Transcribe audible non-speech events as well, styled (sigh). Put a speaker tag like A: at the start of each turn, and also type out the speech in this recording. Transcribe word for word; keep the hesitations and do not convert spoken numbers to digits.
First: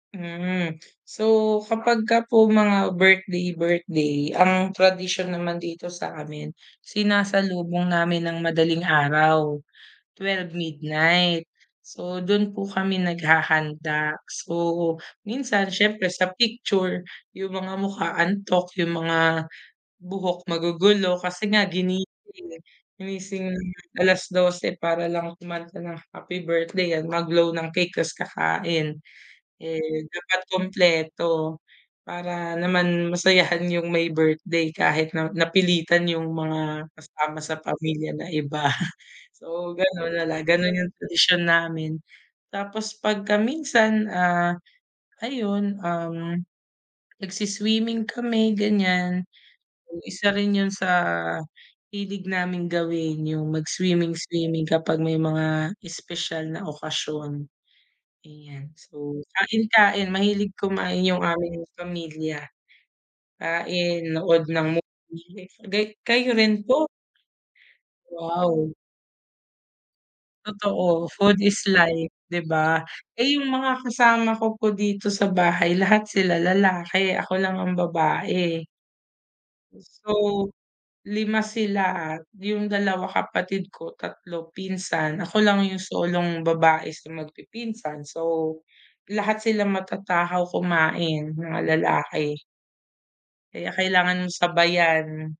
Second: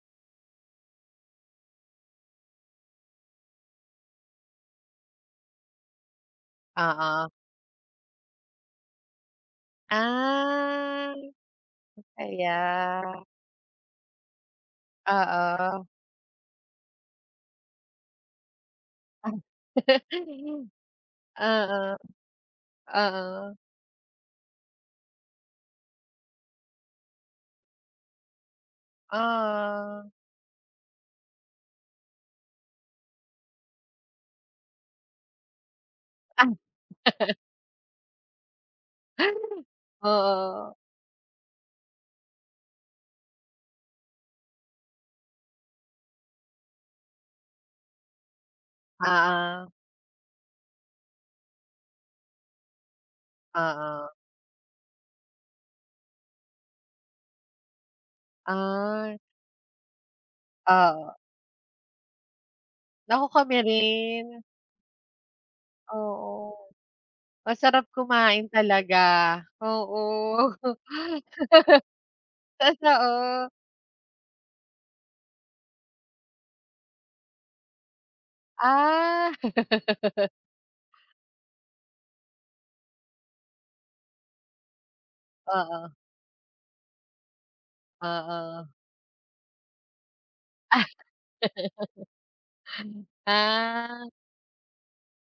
A: Mm, so kapagka po mga birthday-birthday ang tradisyon naman dito sa amin,
B: Oo.
A: sinasalubong namin ng madaling araw, twelve
B: Ah,
A: midnight. So, dun
B: kaya.
A: po kami naghahanda. So, minsan
B: Oo.
A: siyempre sa picture, yung mga mukha antok yung mga buhok
B: (chuckles)
A: magugulo kasi nga
B: Oo.
A: ginising, eh, gumising
B: Oo.
A: ng alas dose para lang kumanta ng happy birthday at mag-blow ng cake ta's kakain. Eh,
B: Ah.
A: dapat kumpleto para naman masayahan yung may birthday kahit na napilitan yung
B: Ah
A: mga
B: (laughs)
A: kasama sa pamilya na iba, (chuckles) so ganun na lang, ganun
B: Oo.
A: yung tradisyon namin. Tapos pagka minsan, ah, ayun um, nag-swi-swimming kami ganyan,
B: Oo.
A: yung isa rin yun sa hilig naming gawin, yung
B: Oo.
A: mag-swimming-swimming kapag may mga espesyal na okasyon, ayan.
B: Ay.
A: So, kain-kain, mahilig kumain
B: Oo.
A: yung aming pamilya,
B: Naku kami
A: kain,
B: rin.
A: nood ng movie gay kayo
B: Oo,
A: rin po?
B: masarap kumain
A: Wow.
B: talaga, oo.
A: Totoo, food is life
B: (laughs)
A: 'di ba? Eh,
B: Totoo.
A: yung mga kasama ko po dito sa bahay lahat sila lalaki, ako lang ang babae.
B: Ah. (laughs)
A: So, lima sila at yung dalawa kapatid ko, tatlo pinsan, ako lang yung
B: Oo.
A: solong babae sa magpipinsan so,
B: Oo.
A: lahat sila matatakaw
B: Ah.
A: kumain, mga
B: (giggles)
A: lalaki. Kaya
B: Ah.
A: kailangan sabayan.